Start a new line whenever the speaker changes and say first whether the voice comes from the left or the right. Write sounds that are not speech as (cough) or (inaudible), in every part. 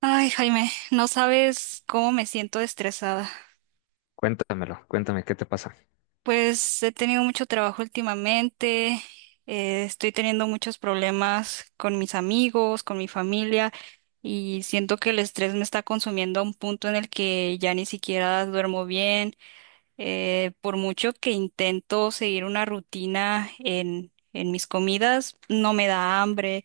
right: Ay, Jaime, no sabes cómo me siento estresada.
left: Cuéntamelo, cuéntame qué te pasa.
right: Pues he tenido mucho trabajo últimamente, estoy teniendo muchos problemas con mis amigos, con mi familia, y siento que el estrés me está consumiendo a un punto en el que ya ni siquiera duermo bien. Por mucho que intento seguir una rutina en mis comidas, no me da hambre.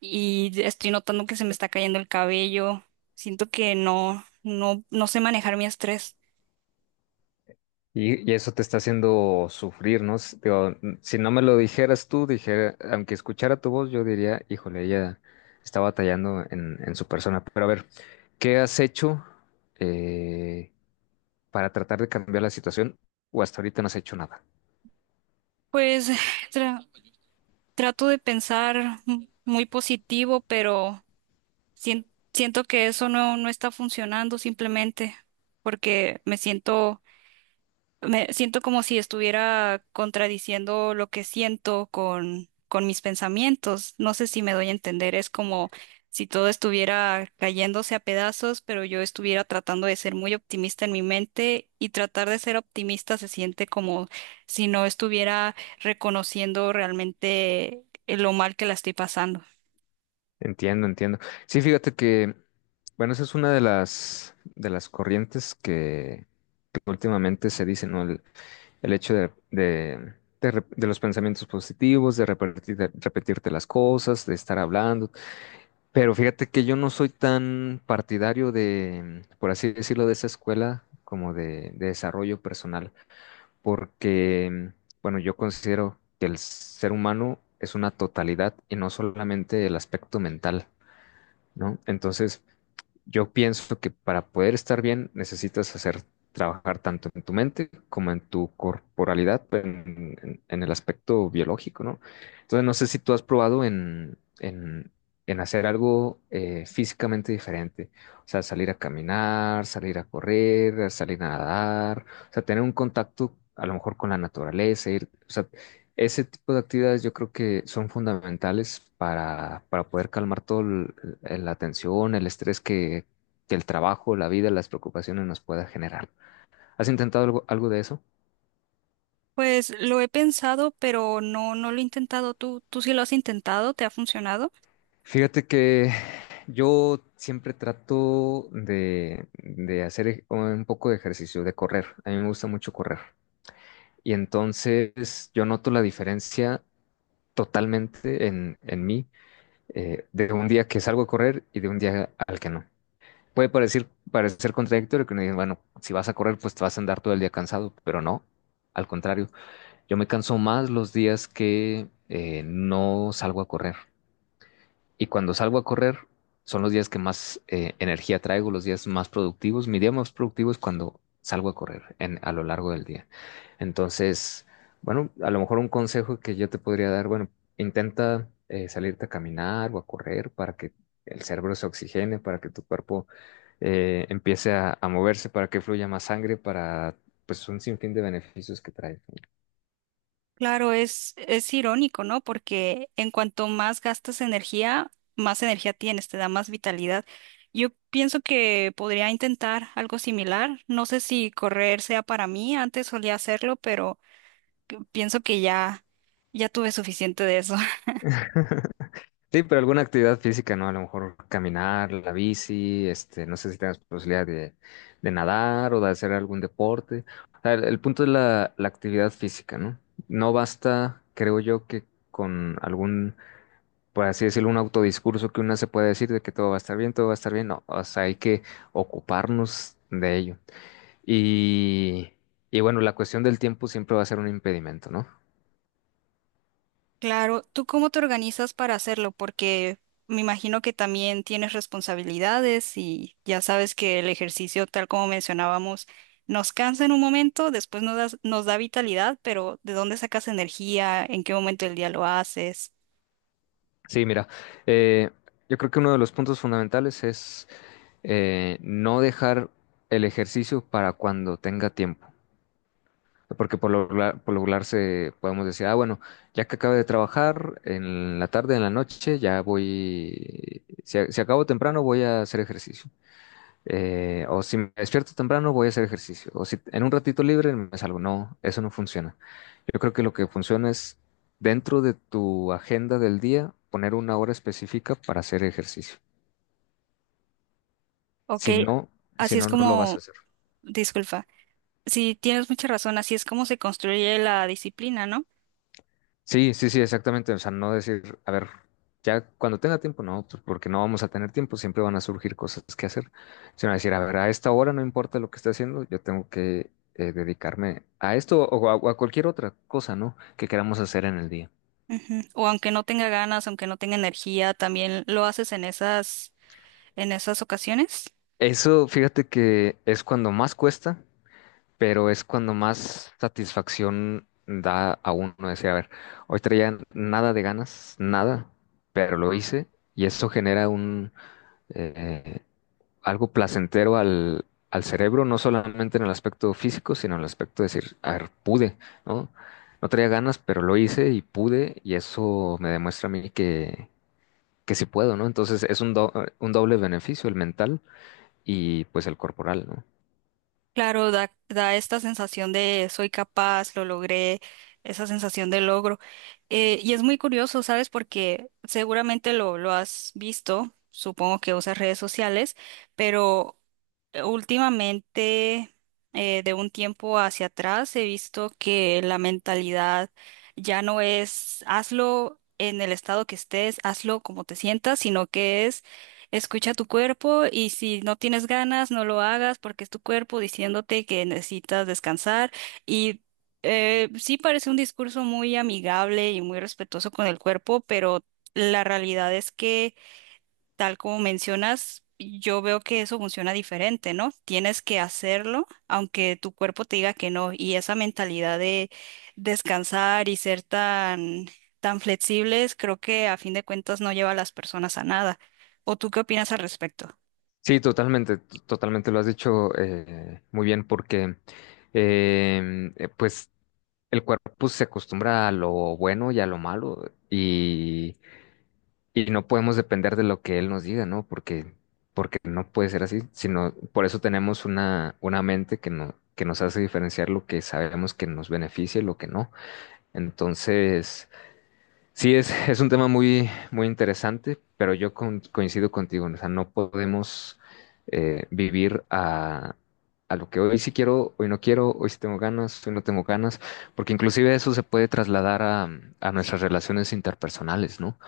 right: Y estoy notando que se me está cayendo el cabello. Siento que no sé manejar mi estrés.
left: Y eso te está haciendo sufrir, ¿no? Digo, si no me lo dijeras tú, dijera, aunque escuchara tu voz, yo diría, híjole, ella está batallando en su persona. Pero a ver, ¿qué has hecho eh, para tratar de cambiar la situación? O hasta ahorita no has hecho nada.
right: Pues (sighs) tra- trato de pensar muy positivo, pero siento que eso no está funcionando simplemente porque me siento como si estuviera contradiciendo lo que siento con mis pensamientos. No sé si me doy a entender. Es como si todo estuviera cayéndose a pedazos, pero yo estuviera tratando de ser muy optimista en mi mente, y tratar de ser optimista se siente como si no estuviera reconociendo realmente lo mal que la estoy pasando.
left: Entiendo, entiendo. Sí, fíjate que, bueno, esa es una de de las corrientes que últimamente se dicen, ¿no? El hecho de los pensamientos positivos, de repetir, de repetirte las cosas, de estar hablando. Pero fíjate que yo no soy tan partidario de, por así decirlo, de esa escuela como de desarrollo personal, porque, bueno, yo considero que el ser humano es una totalidad y no solamente el aspecto mental, ¿no? Entonces, yo pienso que para poder estar bien necesitas hacer trabajar tanto en tu mente como en tu corporalidad, en el aspecto biológico, ¿no? Entonces, no sé si tú has probado en hacer algo físicamente diferente, o sea, salir a caminar, salir a correr, salir a nadar, o sea, tener un contacto a lo mejor con la naturaleza, ir, o sea, ese tipo de actividades yo creo que son fundamentales para poder calmar la tensión, el estrés que el trabajo, la vida, las preocupaciones nos pueda generar. ¿Has intentado algo, algo de eso?
right: Pues lo he pensado, pero no lo he intentado. ¿Tú sí lo has intentado? ¿Te ha funcionado?
left: Fíjate que yo siempre trato de hacer un poco de ejercicio, de correr. A mí me gusta mucho correr. Y entonces yo noto la diferencia totalmente en mí de un día que salgo a correr y de un día al que no. Puede parecer, parecer contradictorio que uno dice, bueno, si vas a correr, pues te vas a andar todo el día cansado, pero no, al contrario, yo me canso más los días que no salgo a correr. Y cuando salgo a correr, son los días que más energía traigo, los días más productivos. Mi día más productivo es cuando salgo a correr en, a lo largo del día. Entonces, bueno, a lo mejor un consejo que yo te podría dar, bueno, intenta salirte a caminar o a correr para que el cerebro se oxigene, para que tu cuerpo empiece a moverse, para que fluya más sangre, para pues un sinfín de beneficios que trae.
right: Claro, es irónico, ¿no? Porque en cuanto más gastas energía, más energía tienes, te da más vitalidad. Yo pienso que podría intentar algo similar. No sé si correr sea para mí, antes solía hacerlo, pero pienso que ya tuve suficiente de eso.
left: Sí, pero alguna actividad física, ¿no? A lo mejor caminar, la bici, este, no sé si tengas posibilidad de nadar o de hacer algún deporte. O sea, el punto es la actividad física, ¿no? No basta, creo yo, que con algún, por así decirlo, un autodiscurso que uno se puede decir de que todo va a estar bien, todo va a estar bien. No, o sea, hay que ocuparnos de ello. Y, y bueno, la cuestión del tiempo siempre va a ser un impedimento, ¿no?
right: Claro, ¿tú cómo te organizas para hacerlo? Porque me imagino que también tienes responsabilidades y ya sabes que el ejercicio, tal como mencionábamos, nos cansa en un momento, después nos da vitalidad, pero ¿de dónde sacas energía? ¿En qué momento del día lo haces?
left: Sí, mira, eh, yo creo que uno de los puntos fundamentales es no dejar el ejercicio para cuando tenga tiempo. Porque por lo regular podemos decir, ah, bueno, ya que acabe de trabajar en la tarde, en la noche, ya voy, si, si acabo temprano voy a hacer ejercicio. O si me despierto temprano voy a hacer ejercicio. O si en un ratito libre me salgo. No, eso no funciona. Yo creo que lo que funciona es dentro de tu agenda del día poner una hora específica para hacer ejercicio.
right: Ok,
left: Si no, si
right: así es
left: no, no lo vas a
right: como,
left: hacer.
right: disculpa, sí, tienes mucha razón, así es como se construye la disciplina, ¿no?
left: Sí, sí, sí, exactamente. O sea, no decir, a ver, ya cuando tenga tiempo, no, pues porque no vamos a tener tiempo, siempre van a surgir cosas que hacer, sino decir, a ver, a esta hora no importa lo que esté haciendo, yo tengo que dedicarme a esto o o a cualquier otra cosa, ¿no? Que queramos hacer en el día.
right: Ujú. O aunque no tenga ganas, aunque no tenga energía, también lo haces en en esas ocasiones.
left: Eso, fíjate que es cuando más cuesta, pero es cuando más satisfacción da a uno decir, a ver, hoy traía nada de ganas, nada, pero lo hice y eso genera un eh, algo placentero al cerebro, no solamente en el aspecto físico, sino en el aspecto de decir, a ver, pude, ¿no? No traía ganas, pero lo hice y pude, y eso me demuestra a mí que sí puedo, ¿no? Entonces es un, un doble beneficio, el mental y pues el corporal, ¿no?
right: Claro, da esta sensación de soy capaz, lo logré, esa sensación de logro. Y es muy curioso, ¿sabes? Porque seguramente lo has visto, supongo que usas redes sociales, pero últimamente, de un tiempo hacia atrás, he visto que la mentalidad ya no es hazlo en el estado que estés, hazlo como te sientas, sino que es escucha tu cuerpo, y si no tienes ganas, no lo hagas porque es tu cuerpo diciéndote que necesitas descansar. Y sí parece un discurso muy amigable y muy respetuoso con el cuerpo, pero la realidad es que, tal como mencionas, yo veo que eso funciona diferente, ¿no? Tienes que hacerlo aunque tu cuerpo te diga que no. Y esa mentalidad de descansar y ser tan flexibles, creo que a fin de cuentas no lleva a las personas a nada. ¿O tú qué opinas al respecto?
left: Sí, totalmente, totalmente lo has dicho muy bien, porque pues el cuerpo se acostumbra a lo bueno y a lo malo, y no podemos depender de lo que él nos diga, ¿no? Porque, porque no puede ser así, sino por eso tenemos una mente que no, que nos hace diferenciar lo que sabemos que nos beneficia y lo que no. Entonces, sí, es, (laughs) es un tema muy, muy interesante, pero yo coincido contigo, ¿no? O sea, no podemos vivir a lo que hoy sí quiero, hoy no quiero, hoy sí tengo ganas, hoy no tengo ganas, porque inclusive eso se puede trasladar a nuestras relaciones interpersonales, ¿no?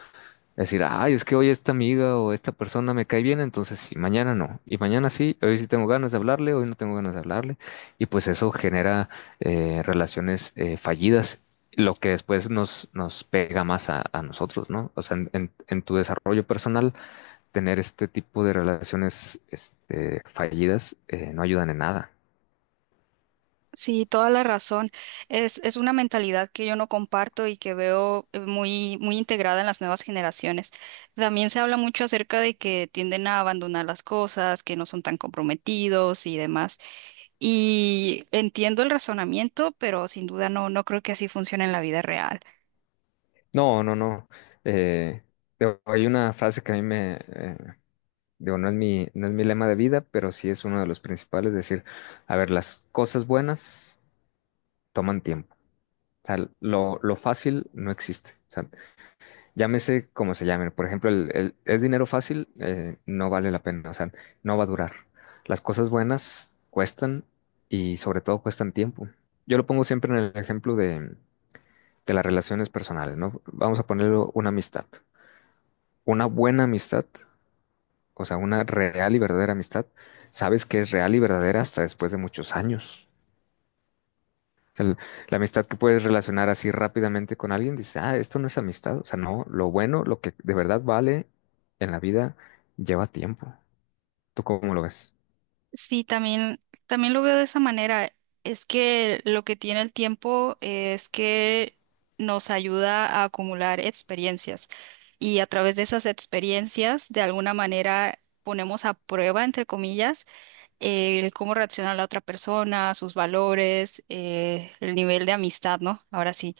left: Decir, ay, es que hoy esta amiga o esta persona me cae bien, entonces sí, mañana no. Y mañana sí, hoy sí tengo ganas de hablarle, hoy no tengo ganas de hablarle. Y pues eso genera relaciones fallidas, lo que después nos, nos pega más a nosotros, ¿no? O sea, en tu desarrollo personal, tener este tipo de relaciones este, fallidas no ayudan en nada.
right: Sí, toda la razón. Es una mentalidad que yo no comparto y que veo muy integrada en las nuevas generaciones. También se habla mucho acerca de que tienden a abandonar las cosas, que no son tan comprometidos y demás. Y entiendo el razonamiento, pero sin duda no creo que así funcione en la vida real.
left: No, no, no. Eh, hay una frase que a mí me, digo, no es mi, no es mi lema de vida, pero sí es uno de los principales, decir, a ver, las cosas buenas toman tiempo. O sea, lo fácil no existe. O sea, llámese como se llame. Por ejemplo, es dinero fácil, no vale la pena. O sea, no va a durar. Las cosas buenas cuestan y sobre todo cuestan tiempo. Yo lo pongo siempre en el ejemplo de las relaciones personales, ¿no? Vamos a ponerlo una amistad. Una buena amistad, o sea, una real y verdadera amistad, sabes que es real y verdadera hasta después de muchos años. O sea, la amistad que puedes relacionar así rápidamente con alguien, dices, ah, esto no es amistad. O sea, no, lo bueno, lo que de verdad vale en la vida, lleva tiempo. ¿Tú cómo lo ves?
right: Sí, también lo veo de esa manera. Es que lo que tiene el tiempo es que nos ayuda a acumular experiencias, y a través de esas experiencias, de alguna manera, ponemos a prueba, entre comillas, el cómo reacciona la otra persona, sus valores, el nivel de amistad, ¿no? Ahora sí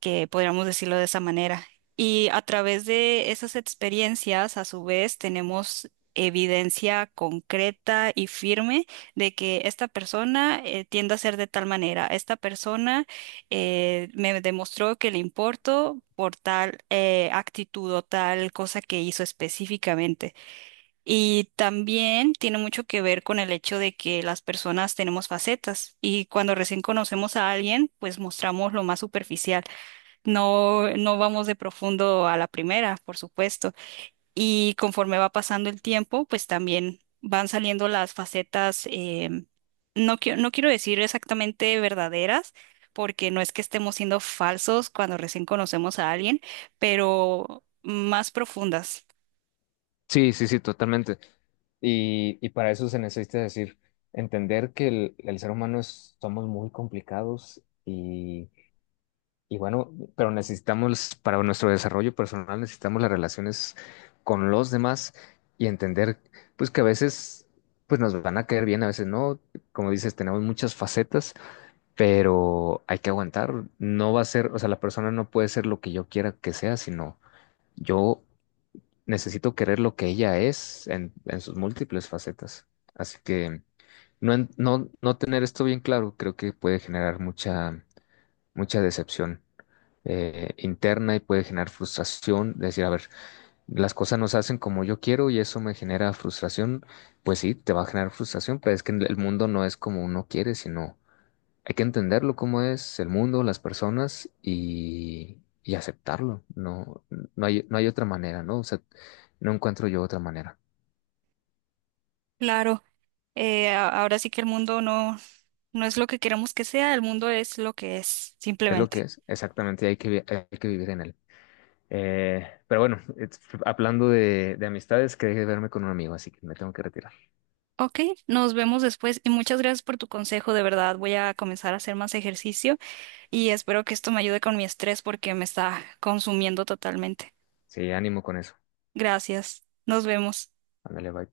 right: que podríamos decirlo de esa manera. Y a través de esas experiencias, a su vez, tenemos evidencia concreta y firme de que esta persona tiende a ser de tal manera. Esta persona me demostró que le importo por tal actitud o tal cosa que hizo específicamente. Y también tiene mucho que ver con el hecho de que las personas tenemos facetas, y cuando recién conocemos a alguien, pues mostramos lo más superficial. No vamos de profundo a la primera, por supuesto. Y conforme va pasando el tiempo, pues también van saliendo las facetas, no quiero decir exactamente verdaderas, porque no es que estemos siendo falsos cuando recién conocemos a alguien, pero más profundas.
left: Sí, sí, sí, totalmente. Y para eso se necesita decir, entender que el ser humano es- somos muy complicados y bueno, pero necesitamos, para nuestro desarrollo personal, necesitamos las relaciones con los demás y entender, pues que a veces, pues nos van a caer bien, a veces no. Como dices, tenemos muchas facetas, pero hay que aguantar. No va a ser, o sea, la persona no puede ser lo que yo quiera que sea, sino yo necesito querer lo que ella es en sus múltiples facetas. Así que no, no, no tener esto bien claro, creo que puede generar mucha, mucha decepción interna y puede generar frustración, decir, a ver, las cosas no se hacen como yo quiero y eso me genera frustración, pues sí, te va a generar frustración, pero es que el mundo no es como uno quiere, sino hay que entenderlo como es el mundo, las personas y aceptarlo, no, no hay, no hay otra manera, ¿no? O sea, no encuentro yo otra manera.
right: Claro, ahora sí que el mundo no es lo que queremos que sea, el mundo es lo que es,
left: Es lo que
right: simplemente.
left: es, exactamente, hay que, hay que vivir en él. Pero bueno, hablando de amistades, quería verme con un amigo, así que me tengo que retirar.
right: Ok, nos vemos después y muchas gracias por tu consejo, de verdad voy a comenzar a hacer más ejercicio y espero que esto me ayude con mi estrés porque me está consumiendo totalmente.
left: Sí, ánimo con eso.
right: Gracias, nos vemos.
left: Ándale, bye.